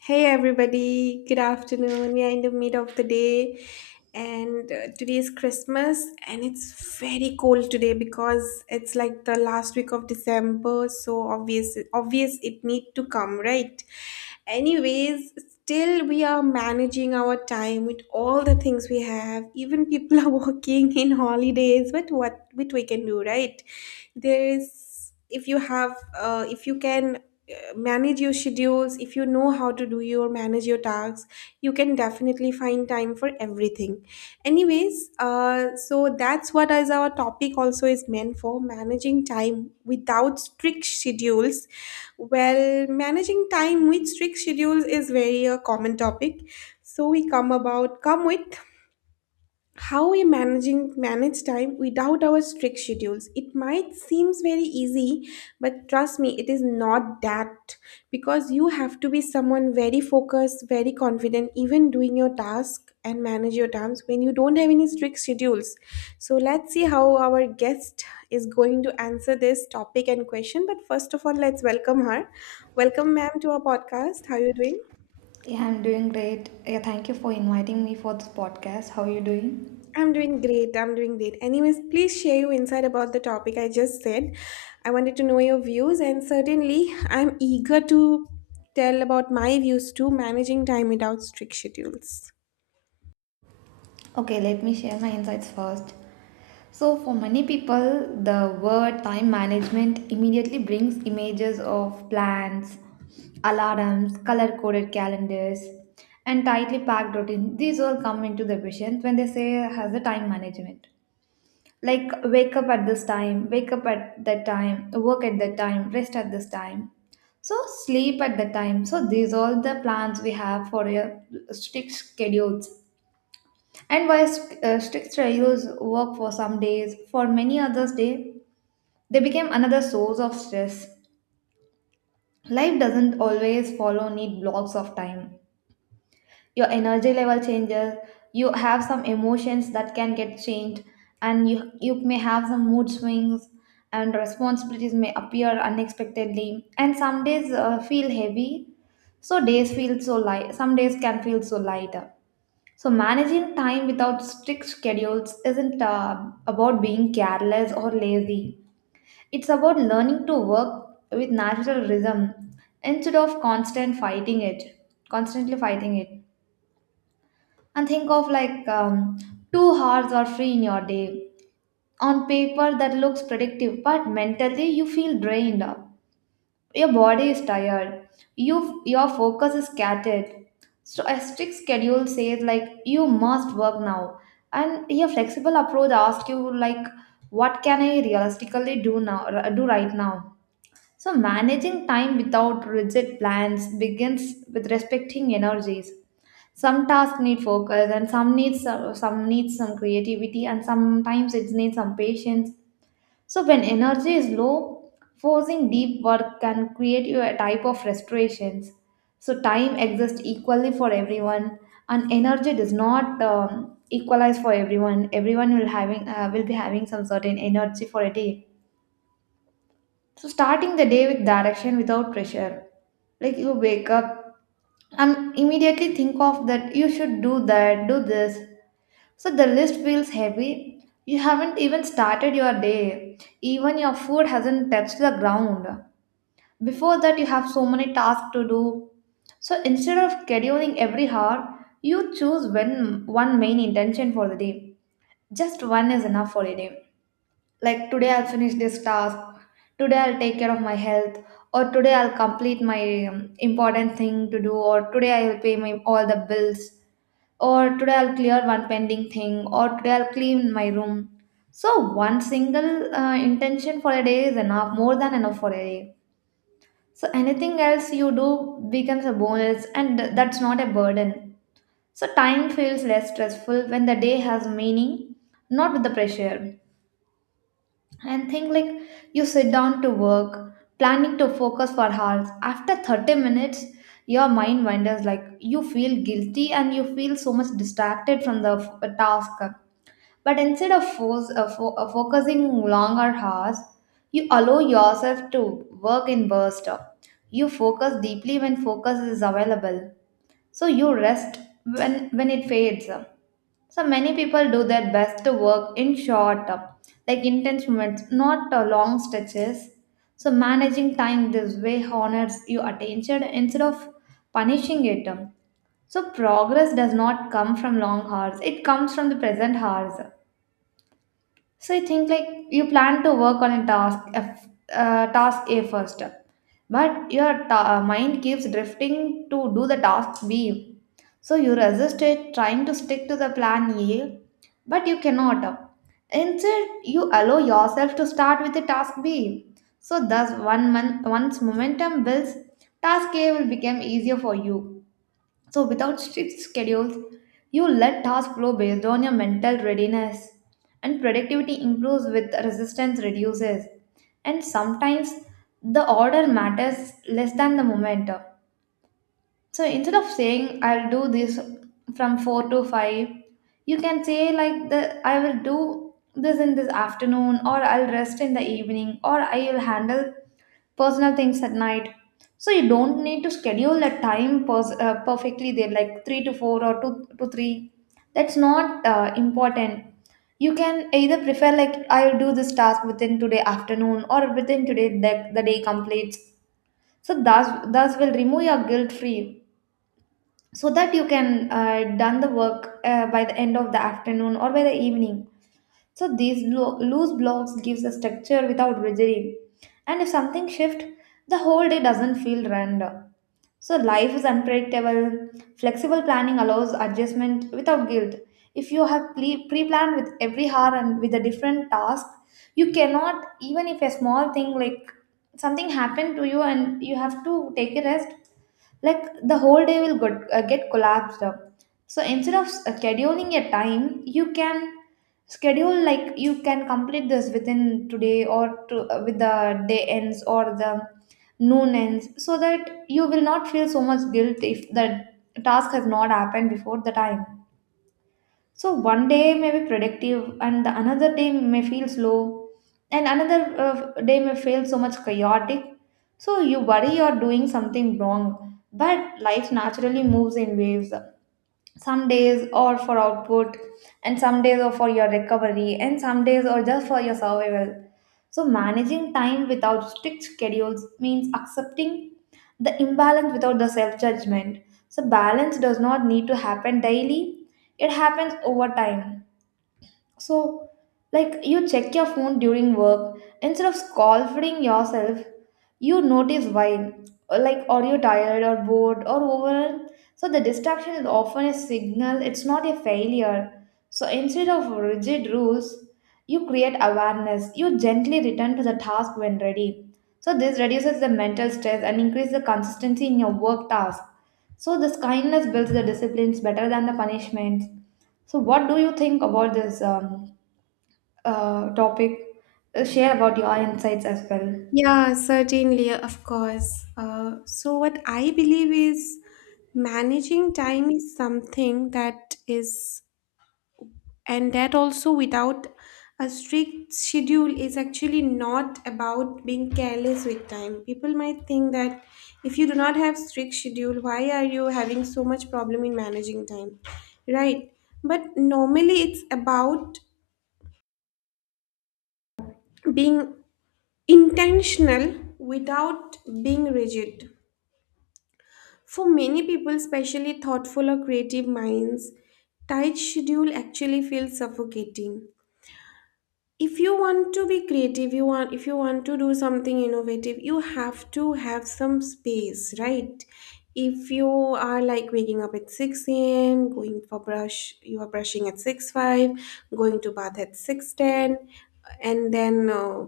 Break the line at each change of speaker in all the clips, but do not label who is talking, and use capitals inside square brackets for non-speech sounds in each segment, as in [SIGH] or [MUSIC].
Hey everybody, good afternoon. We are in the middle of the day and today is Christmas, and it's very cold today because it's like the last week of December, so obvious it need to come, right? Anyways, still we are managing our time with all the things we have. Even people are [LAUGHS] working in holidays, but what we can do, right? There is if you can manage your schedules, if you know how to do your manage your tasks you can definitely find time for everything. Anyways, so that's what is our topic also is meant for, managing time without strict schedules. Well, managing time with strict schedules is very a common topic, so we come with how we managing manage time without our strict schedules. It might seems very easy, but trust me it is not that, because you have to be someone very focused, very confident, even doing your task and manage your times when you don't have any strict schedules. So let's see how our guest is going to answer this topic and question, but first of all let's welcome her. Welcome, ma'am, to our podcast. How are you doing?
Yeah, I'm doing great. Yeah, thank you for inviting me for this podcast. How are you doing?
I'm doing great. I'm doing great. Anyways, please share your insight about the topic I just said. I wanted to know your views, and certainly I'm eager to tell about my views too. Managing time without strict schedules.
Okay, let me share my insights first. So, for many people, the word time management immediately brings images of plans, alarms, color coded calendars, and tightly packed routines. These all come into the vision when they say has a time management. Like, wake up at this time, wake up at that time, work at that time, rest at this time. So, sleep at the time. So, these all the plans we have for your strict schedules. And while strict schedules work for some days, for many others' day, they became another source of stress. Life doesn't always follow neat blocks of time. Your energy level changes. You have some emotions that can get changed, and you may have some mood swings, and responsibilities may appear unexpectedly, and some days feel heavy. So days feel so light, some days can feel so lighter. So managing time without strict schedules isn't about being careless or lazy. It's about learning to work with natural rhythm instead of constantly fighting it. And think of like 2 hours are free in your day. On paper, that looks productive, but mentally, you feel drained. Your body is tired. You, your focus is scattered. So, a strict schedule says like you must work now, and your flexible approach asks you like, what can I realistically do do right now. So, managing time without rigid plans begins with respecting energies. Some tasks need focus, and some needs some needs some creativity, and sometimes it needs some patience. So when energy is low, forcing deep work can create you a type of frustrations. So time exists equally for everyone, and energy does not equalize for everyone. Everyone will having will be having some certain energy for a day. So starting the day with direction without pressure, like you wake up and immediately think of that you should do that, do this. So the list feels heavy. You haven't even started your day. Even your food hasn't touched the ground. Before that, you have so many tasks to do. So instead of scheduling every hour, you choose when one main intention for the day. Just one is enough for a day. Like today I'll finish this task, today I'll take care of my health, or today I'll complete my important thing to do, or today I'll pay my all the bills, or today I'll clear one pending thing, or today I'll clean my room. So one single intention for a day is enough, more than enough for a day. So anything else you do becomes a bonus, and that's not a burden. So time feels less stressful when the day has meaning, not with the pressure. And think like you sit down to work planning to focus for hours. After 30 minutes, your mind wanders, like you feel guilty and you feel so much distracted from the task. But instead of focusing longer hours, you allow yourself to work in bursts. You focus deeply when focus is available, so you rest when it fades. So many people do their best to work in short, like intense moments, not long stretches. So managing time this way honors your attention instead of punishing it. So progress does not come from long hours; it comes from the present hours. So I think like you plan to work on a task, task A first, but your mind keeps drifting to do the task B. So you resist it, trying to stick to the plan A, but you cannot. Instead, you allow yourself to start with the task B. So thus, one month, once momentum builds, task A will become easier for you. So, without strict schedules, you let tasks flow based on your mental readiness, and productivity improves with resistance reduces. And sometimes the order matters less than the momentum. So instead of saying I'll do this from 4 to 5, you can say like the I will do this in this afternoon, or I'll rest in the evening, or I will handle personal things at night. So you don't need to schedule a time perfectly there, like 3 to 4 or 2 to 3. That's not important. You can either prefer like I'll do this task within today afternoon, or within today that the day completes. So thus will remove your guilt free, so that you can done the work by the end of the afternoon or by the evening. So these loose blocks gives a structure without rigidity. And if something shift, the whole day doesn't feel random. So life is unpredictable. Flexible planning allows adjustment without guilt. If you have pre-planned with every hour and with a different task, you cannot. Even if a small thing, like something happened to you and you have to take a rest, like the whole day will get collapsed up. So instead of scheduling a time, you can schedule like you can complete this within today, or with the day ends or the noon ends, so that you will not feel so much guilt if the task has not happened before the time. So one day may be productive, and the another day may feel slow, and another day may feel so much chaotic. So you worry you're doing something wrong, but life naturally moves in waves. Some days or for output, and some days or for your recovery, and some days or just for your survival. So managing time without strict schedules means accepting the imbalance without the self judgment. So balance does not need to happen daily. It happens over time. So, like you check your phone during work, instead of scolding yourself, you notice why. Or, like, are you tired or bored or overwhelmed? So, the distraction is often a signal, it's not a failure. So, instead of rigid rules, you create awareness, you gently return to the task when ready. So, this reduces the mental stress and increases the consistency in your work task. So, this kindness builds the disciplines better than the punishments. So, what do you think about this topic? Share about your insights as well.
Yeah, certainly, of course. So, what I believe is managing time is something that is, and that also without a strict schedule, is actually not about being careless with time. People might think that if you do not have strict schedule, why are you having so much problem in managing time, right? But normally it's about being intentional without being rigid. For many people, especially thoughtful or creative minds, tight schedule actually feels suffocating. If you want to be creative, you want if you want to do something innovative, you have to have some space, right? If you are like waking up at 6 a.m., going for brush, you are brushing at 6 5, going to bath at 6:10, and then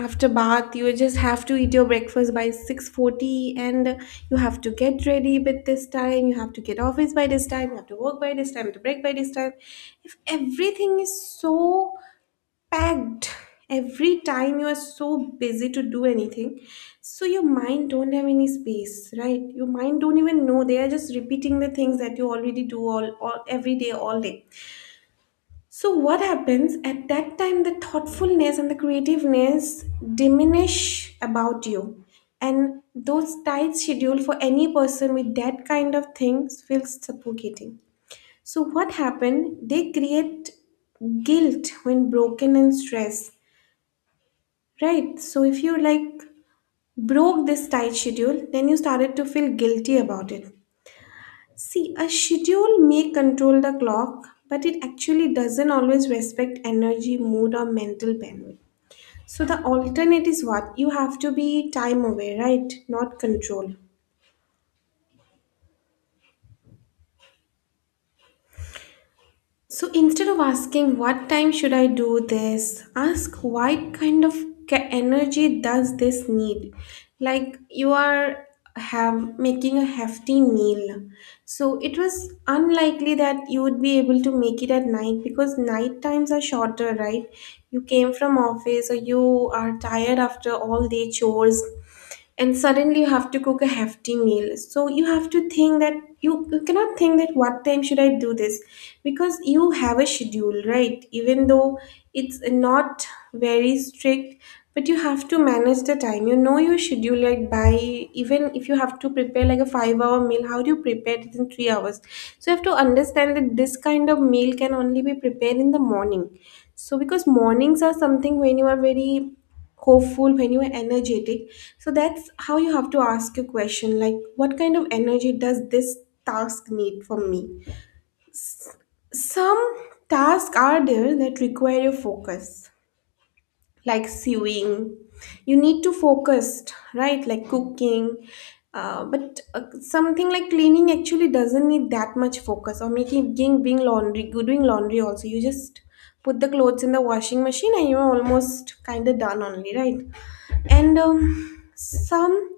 after bath you just have to eat your breakfast by 6:40, and you have to get ready with this time, you have to get office by this time, you have to work by this time, you have to break by this time. If everything is so packed, every time you are so busy to do anything, so your mind don't have any space, right? Your mind don't even know, they are just repeating the things that you already do all every day all day. So what happens at that time, the thoughtfulness and the creativeness diminish about you. And those tight schedule, for any person, with that kind of things feels suffocating. So what happened, they create guilt when broken and stressed. Right. So if you like broke this tight schedule, then you started to feel guilty about it. See, a schedule may control the clock, but it actually doesn't always respect energy, mood, or mental bandwidth. So the alternate is what? You have to be time aware, right? Not control. So instead of asking what time should I do this, ask what kind of energy does this need? Like, you are have making a hefty meal. So it was unlikely that you would be able to make it at night, because night times are shorter, right? You came from office or you are tired after all day chores, and suddenly you have to cook a hefty meal, so you have to think that you cannot think that what time should I do this, because you have a schedule, right? Even though it's not very strict, but you have to manage the time, you know your schedule, like, by, even if you have to prepare like a 5-hour meal, how do you prepare it in 3 hours? So you have to understand that this kind of meal can only be prepared in the morning. So, because mornings are something when you are very hopeful, when you are energetic, so that's how you have to ask a question, like what kind of energy does this task need from me? Some tasks are there that require your focus, like sewing, you need to focus, right? Like cooking. But something like cleaning actually doesn't need that much focus, or making being laundry good, doing laundry also, you just put the clothes in the washing machine and you're almost kind of done only, right? And some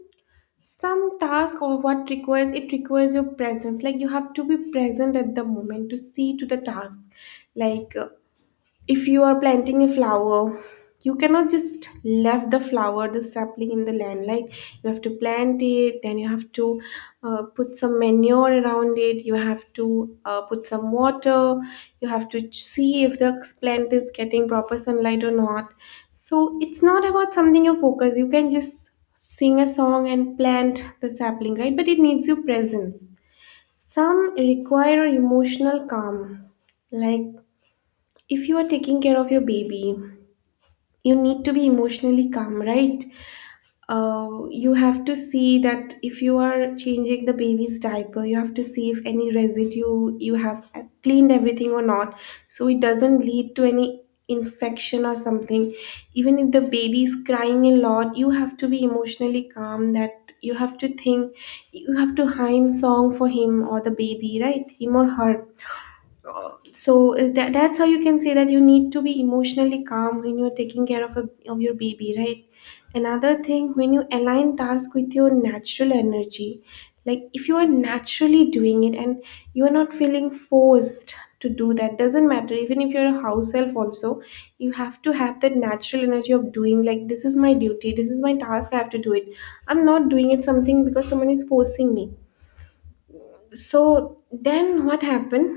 some task or what requires, it requires your presence, like you have to be present at the moment to see to the task. Like, if you are planting a flower, you cannot just leave the flower, the sapling in the land, like you have to plant it, then you have to put some manure around it, you have to put some water, you have to see if the plant is getting proper sunlight or not. So it's not about something you focus, you can just sing a song and plant the sapling, right? But it needs your presence. Some require emotional calm. Like, if you are taking care of your baby, you need to be emotionally calm, right? You have to see that if you are changing the baby's diaper, you have to see if any residue you have cleaned everything or not, so it doesn't lead to any infection or something. Even if the baby is crying a lot, you have to be emotionally calm. That, you have to think, you have to hymn song for him or the baby, right? Him or her. That's how you can say that you need to be emotionally calm when you're taking care of, a, of your baby, right? Another thing, when you align task with your natural energy, like, if you are naturally doing it and you are not feeling forced to do that, doesn't matter even if you're a house elf also, you have to have that natural energy of doing, like, this is my duty, this is my task, I have to do it. I'm not doing it something because someone is forcing me. So then what happened,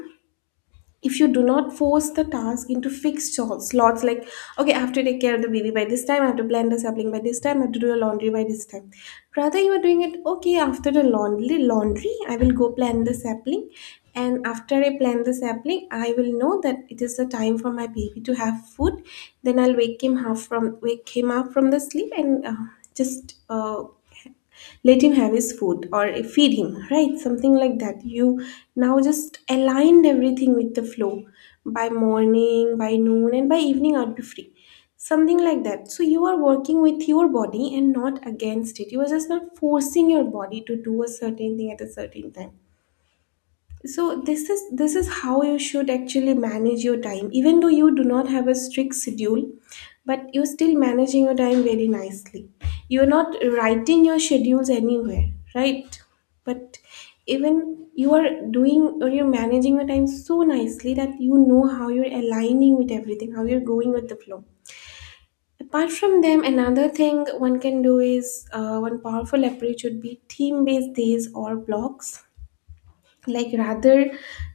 if you do not force the task into fixed slots, like, okay, I have to take care of the baby by this time, I have to blend the sapling by this time, I have to do the laundry by this time. Rather, you are doing it, okay, after the laundry I will go plant the sapling, and after I plant the sapling I will know that it is the time for my baby to have food. Then I'll wake him up from the sleep, and just let him have his food, or feed him, right? Something like that. You now just aligned everything with the flow. By morning, by noon, and by evening I'd be free. Something like that. So you are working with your body and not against it. You are just not forcing your body to do a certain thing at a certain time. So this is how you should actually manage your time even though you do not have a strict schedule. But you're still managing your time very nicely. You're not writing your schedules anywhere, right? But even you are doing, or you're managing your time so nicely, that you know how you're aligning with everything, how you're going with the flow. Apart from them, another thing one can do is, one powerful approach would be team-based days or blocks. Like, rather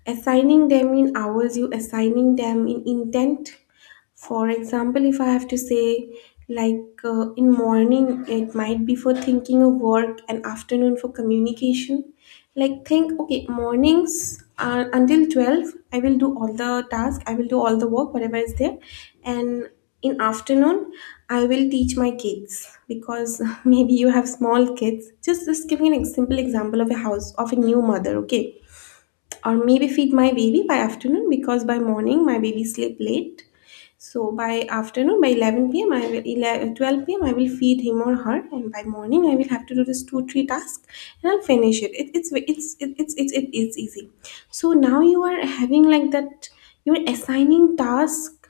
assigning them in hours, you assigning them in intent. For example, if I have to say, like, in morning it might be for thinking of work, and afternoon for communication. Like, think okay, mornings until 12 I will do all the task, I will do all the work whatever is there. And in afternoon I will teach my kids, because [LAUGHS] maybe you have small kids, just giving an simple example of a house, of a new mother, okay? Or maybe feed my baby by afternoon, because by morning my baby sleep late. So by afternoon, by 11 p.m I will, eleven twelve 12 p.m I will feed him or her, and by morning I will have to do this two three tasks, and I'll finish it. It's easy. So now you are having like that, you're assigning task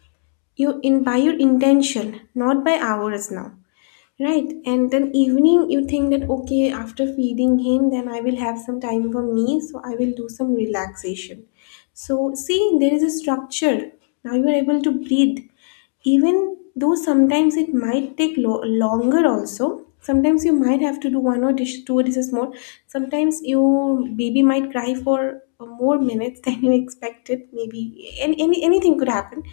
you in by your intention, not by hours now. Right, and then evening you think that, okay, after feeding him, then I will have some time for me, so I will do some relaxation. So, see, there is a structure. Now you are able to breathe, even though sometimes it might take longer. Also sometimes you might have to do one or dish two dishes more. Sometimes your baby might cry for more minutes [LAUGHS] than you expected. Maybe anything could happen.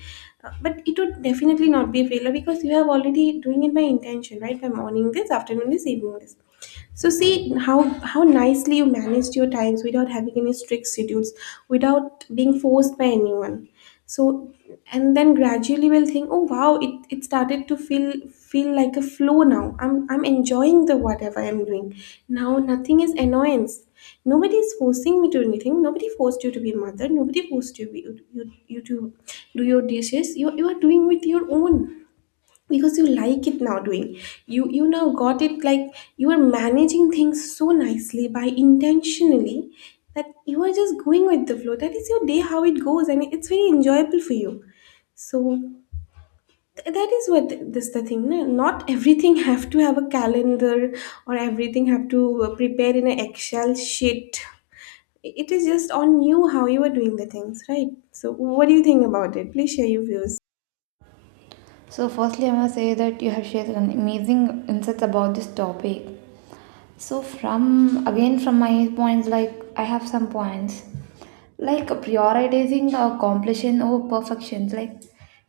But it would definitely not be a failure because you have already doing it by intention, right? By morning this, afternoon this, evening this. So see how nicely you managed your times without having any strict schedules, without being forced by anyone. So and then gradually we'll think, oh wow, it started to feel like a flow now. I'm enjoying the whatever I'm doing. Now nothing is annoyance. Nobody is forcing me to anything. Nobody forced you to be a mother. Nobody forced you to do your dishes. You are doing with your own because you like it now doing. You now got it, like, you are managing things so nicely by intentionally, that you are just going with the flow, that is your day how it goes, and it's very enjoyable for you. So that is what this the thing, no? Not everything [LAUGHS] have to have a calendar, or everything have to prepare in an excel sheet. It is just on you how you are doing the things, right? So what do you think about it? Please share your views.
So, firstly, I want to say that you have shared an amazing insights about this topic. So, from again, from my points, like I have some points. Like prioritizing the completion over perfection, like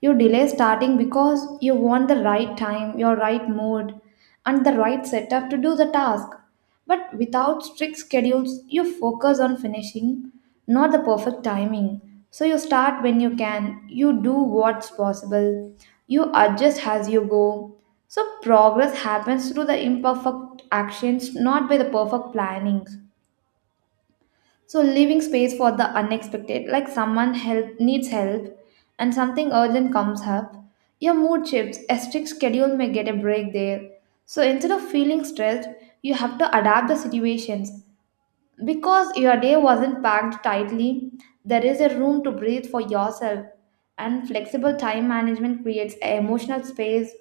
you delay starting because you want the right time, your right mood, and the right setup to do the task. But without strict schedules, you focus on finishing, not the perfect timing. So you start when you can, you do what's possible, you adjust as you go. So progress happens through the imperfect actions, not by the perfect plannings. So leaving space for the unexpected, like someone help needs help and something urgent comes up, your mood shifts, a strict schedule may get a break there. So instead of feeling stressed, you have to adapt the situations. Because your day wasn't packed tightly, there is a room to breathe for yourself. And flexible time management creates a emotional space,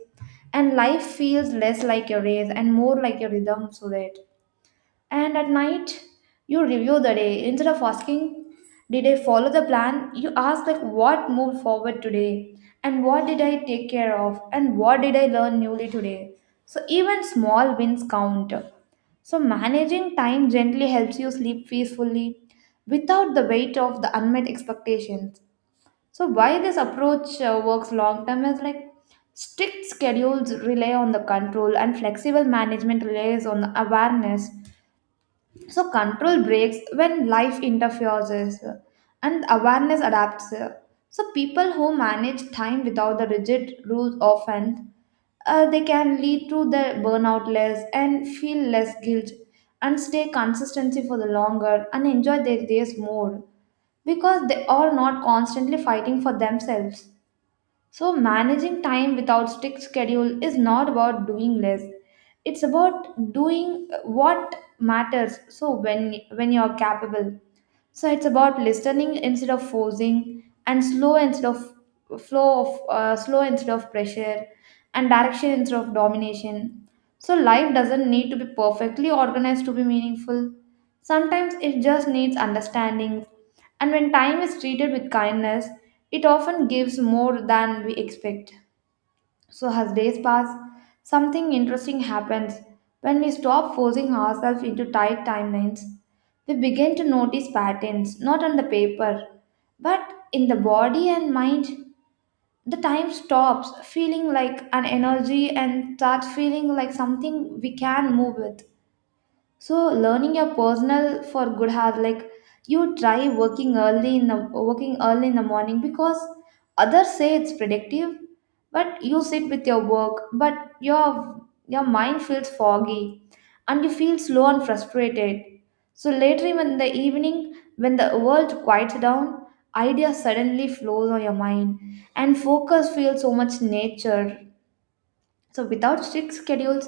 and life feels less like a race and more like a rhythm so that. And at night, you review the day. Instead of asking, did I follow the plan? You ask, like, what moved forward today? And what did I take care of? And what did I learn newly today? So even small wins count. So managing time gently helps you sleep peacefully without the weight of the unmet expectations. So why this approach works long term is like strict schedules rely on the control, and flexible management relies on the awareness. So control breaks when life interferes, uh, and awareness adapts. So people who manage time without the rigid rules often they can lead to the burnout less and feel less guilt and stay consistency for the longer and enjoy their days more, because they are not constantly fighting for themselves. So, managing time without strict schedule is not about doing less. It's about doing what matters. So, when you're capable. So, it's about listening instead of forcing, and slow instead of flow of slow instead of pressure, and direction instead of domination. So, life doesn't need to be perfectly organized to be meaningful. Sometimes it just needs understanding. And when time is treated with kindness, it often gives more than we expect. So, as days pass, something interesting happens. When we stop forcing ourselves into tight timelines, we begin to notice patterns, not on the paper, but in the body and mind. The time stops feeling like an energy and starts feeling like something we can move with. So learning your personal for good health, like you try working early in the morning because others say it's productive, but you sit with your work, but your your mind feels foggy and you feel slow and frustrated. So later in the evening, when the world quiets down, ideas suddenly flows on your mind and focus feels so much nature. So, without strict schedules,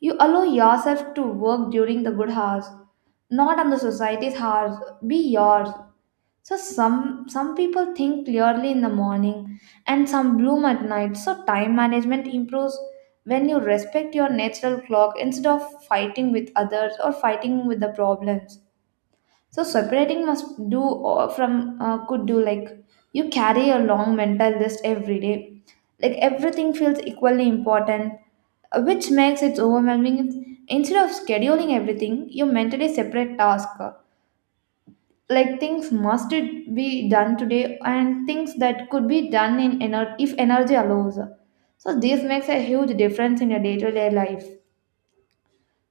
you allow yourself to work during the good hours, not on the society's hours. Be yours. So, some people think clearly in the morning, and some bloom at night. So, time management improves when you respect your natural clock instead of fighting with others or fighting with the problems. So separating must do or from could do, like you carry a long mental list every day. Like everything feels equally important, which makes it overwhelming. Instead of scheduling everything, you mentally separate tasks. Like things must be done today and things that could be done in if energy allows. So this makes a huge difference in your day-to-day life.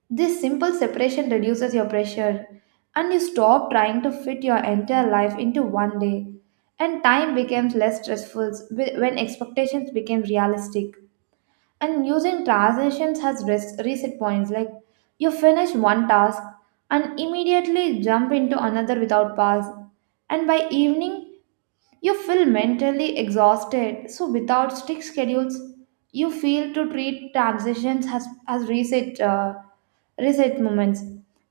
This simple separation reduces your pressure and you stop trying to fit your entire life into one day. And time becomes less stressful when expectations become realistic. And using transitions has rest, reset points, like you finish one task and immediately jump into another without pause. And by evening, you feel mentally exhausted, so without strict schedules, you feel to treat transitions as reset, reset moments.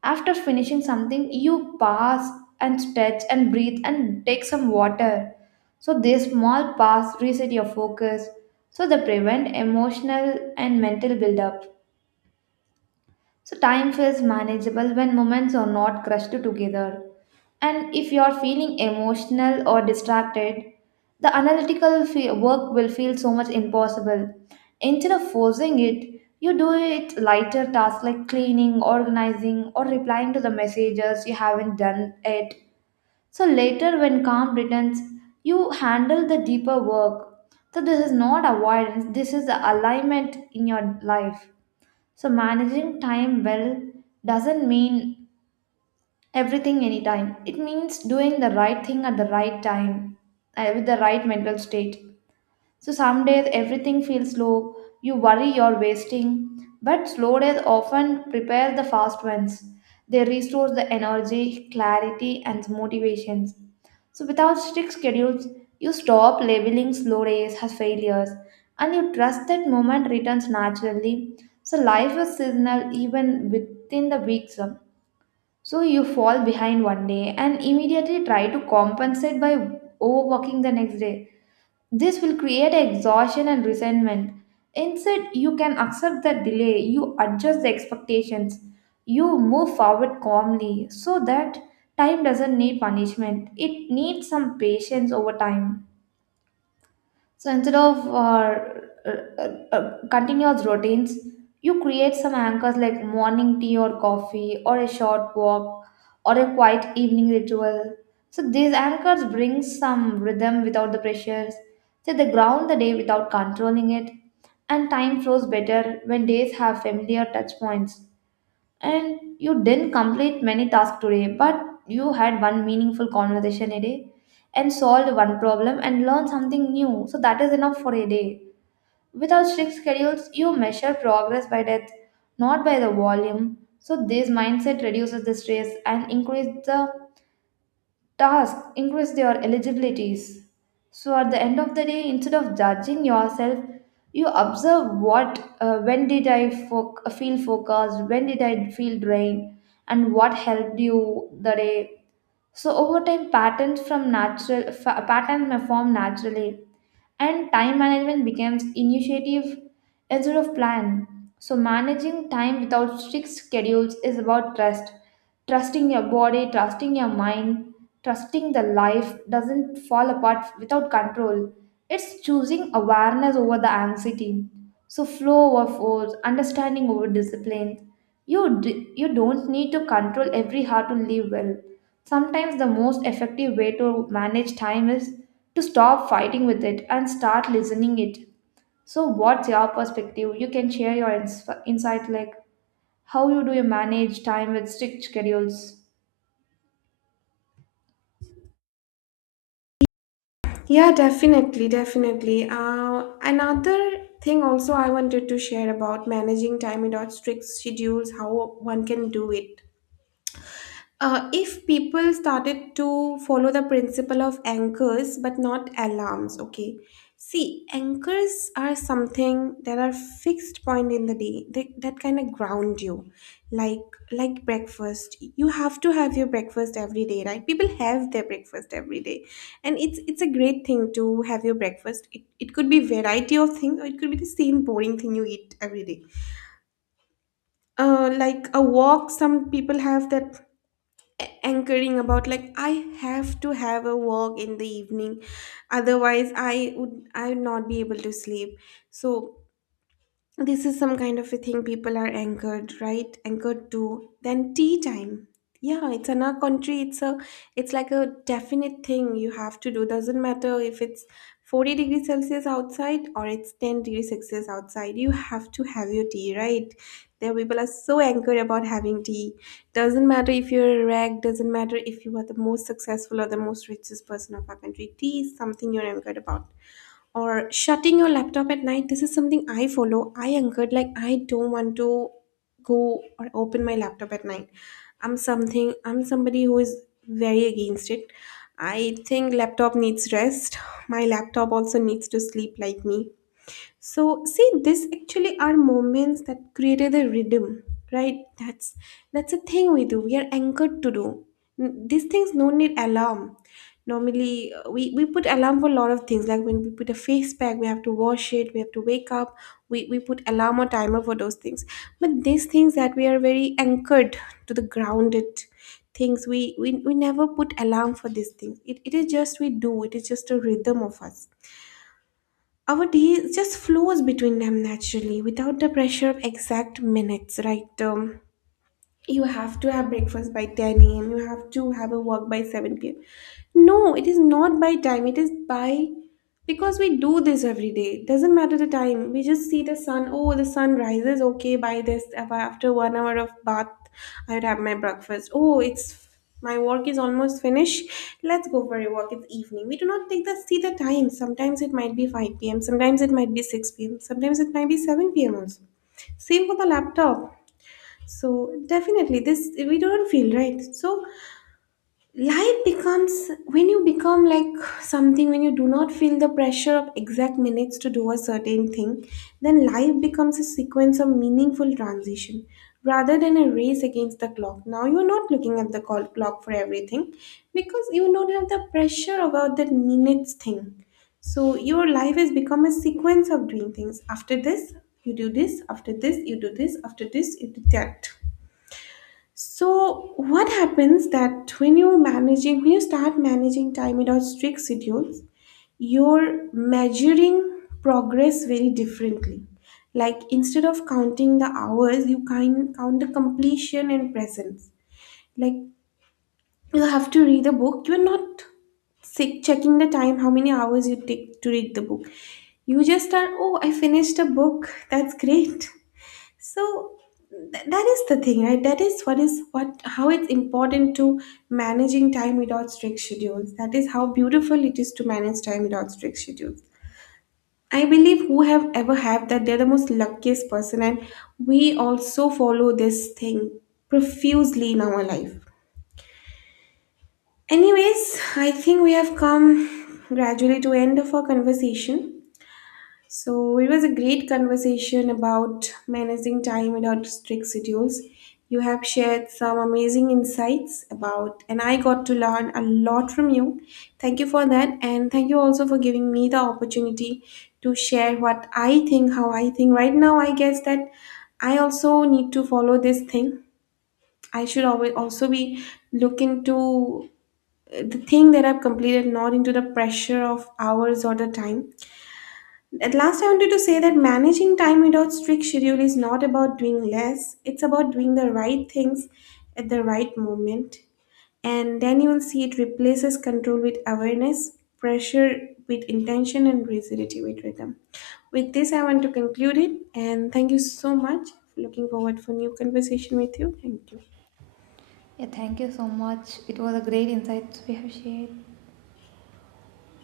After finishing something, you pause and stretch and breathe and take some water. So this small pause reset your focus, so they prevent emotional and mental buildup. So time feels manageable when moments are not crushed together. And if you are feeling emotional or distracted, the analytical work will feel so much impossible. Instead of forcing it, you do it lighter tasks like cleaning, organizing, or replying to the messages you haven't done yet. So later, when calm returns, you handle the deeper work. So this is not avoidance, this is the alignment in your life. So, managing time well doesn't mean everything anytime. It means doing the right thing at the right time with the right mental state. So some days everything feels slow, you worry you're wasting, but slow days often prepare the fast ones. They restore the energy, clarity, and motivations. So without strict schedules, you stop labeling slow days as failures and you trust that moment returns naturally. So life is seasonal even within the weeks. So you fall behind one day and immediately try to compensate by overworking the next day. This will create exhaustion and resentment. Instead, you can accept the delay, you adjust the expectations, you move forward calmly so that time doesn't need punishment. It needs some patience over time. So instead of uh, uh, continuous routines, you create some anchors like morning tea or coffee, or a short walk, or a quiet evening ritual. So these anchors bring some rhythm without the pressures. So they ground the day without controlling it, and time flows better when days have familiar touch points. And you didn't complete many tasks today, but you had one meaningful conversation a day and solved one problem and learned something new. So that is enough for a day. Without strict schedules, you measure progress by depth, not by the volume. So this mindset reduces the stress and increases the tasks increase their eligibilities. So at the end of the day, instead of judging yourself, you observe what, when did I feel focused, when did I feel drained, and what helped you the day. So over time, patterns from patterns may form naturally, and time management becomes initiative instead of plan. So managing time without strict schedules is about trust, trusting your body, trusting your mind, trusting the life doesn't fall apart without control. It's choosing awareness over the anxiety. So flow over force, understanding over discipline. You don't need to control every heart to live well. Sometimes the most effective way to manage time is to stop fighting with it and start listening it. So what's your perspective? You can share your insight, like how you do you manage time with strict schedules.
Yeah, definitely. Another thing also I wanted to share about managing time without strict schedules, how one can do it. If people started to follow the principle of anchors but not alarms, okay. See, anchors are something that are fixed point in the day. They, that kind of ground you, like breakfast. You have to have your breakfast every day, right? People have their breakfast every day, and it's a great thing to have your breakfast. It could be variety of things, or it could be the same boring thing you eat every day. Like a walk, some people have that anchoring, about like I have to have a walk in the evening, otherwise I would not be able to sleep. So this is some kind of a thing people are anchored, right? Anchored to then tea time. Yeah, it's in our country, it's a it's like a definite thing you have to do. Doesn't matter if it's 40 degrees celsius outside or it's 10 degrees celsius outside, you have to have your tea, right? There people are so anchored about having tea. Doesn't matter if you're a rag, doesn't matter if you are the most successful or the most richest person of our country, tea is something you're anchored about. Or shutting your laptop at night, this is something I follow. I anchored, like I don't want to go or open my laptop at night. I'm somebody who is very against it. I think laptop needs rest. My laptop also needs to sleep like me. So see, this actually are moments that created a rhythm, right? That's a thing we do, we are anchored to do. These things no need alarm. Normally we put alarm for a lot of things, like when we put a face pack we have to wash it, we have to wake up. We put alarm or timer for those things. But these things that we are very anchored to, the grounded things, we never put alarm for these things. It is just we do. It is just a rhythm of us. Our day just flows between them naturally, without the pressure of exact minutes, right? You have to have breakfast by 10 a.m. You have to have a work by 7 p.m. No, it is not by time. It is by because we do this every day. Doesn't matter the time. We just see the sun. Oh, the sun rises. Okay, by this, after 1 hour of bath, I would have my breakfast. Oh, it's my work is almost finished. Let's go for a walk. It's evening. We do not take the see the time. Sometimes it might be 5 p.m. Sometimes it might be 6 p.m. Sometimes it might be 7 p.m. also. Same for the laptop. So definitely this we don't feel right. So life becomes when you become like something, when you do not feel the pressure of exact minutes to do a certain thing, then life becomes a sequence of meaningful transition rather than a race against the clock. Now you're not looking at the clock for everything because you don't have the pressure about that minutes thing. So your life has become a sequence of doing things. After this, you do this, after this, you do this, after this, you do that. So, what happens that when you're managing, when you start managing time without strict schedules, you're measuring progress very differently. Like instead of counting the hours, you kind count the completion and presence. Like you have to read the book, you're not sick checking the time, how many hours you take to read the book. You just are, oh, I finished a book. That's great. So that is the thing, right? That is what how it's important to managing time without strict schedules. That is how beautiful it is to manage time without strict schedules. I believe who have ever have that, they're the most luckiest person, and we also follow this thing profusely in our life. Anyways, I think we have come gradually to end of our conversation. So it was a great conversation about managing time without strict schedules. You have shared some amazing insights about, and I got to learn a lot from you. Thank you for that, and thank you also for giving me the opportunity to share what I think, how I think. Right now, I guess that I also need to follow this thing. I should always also be looking to the thing that I've completed, not into the pressure of hours or the time. At last, I wanted to say that managing time without strict schedule is not about doing less, it's about doing the right things at the right moment. And then you will see it replaces control with awareness, pressure with intention, and rigidity with rhythm. With this, I want to conclude it. And thank you so much. Looking forward for new conversation with you. Thank you.
Yeah, thank you so much. It was a great insight we have shared.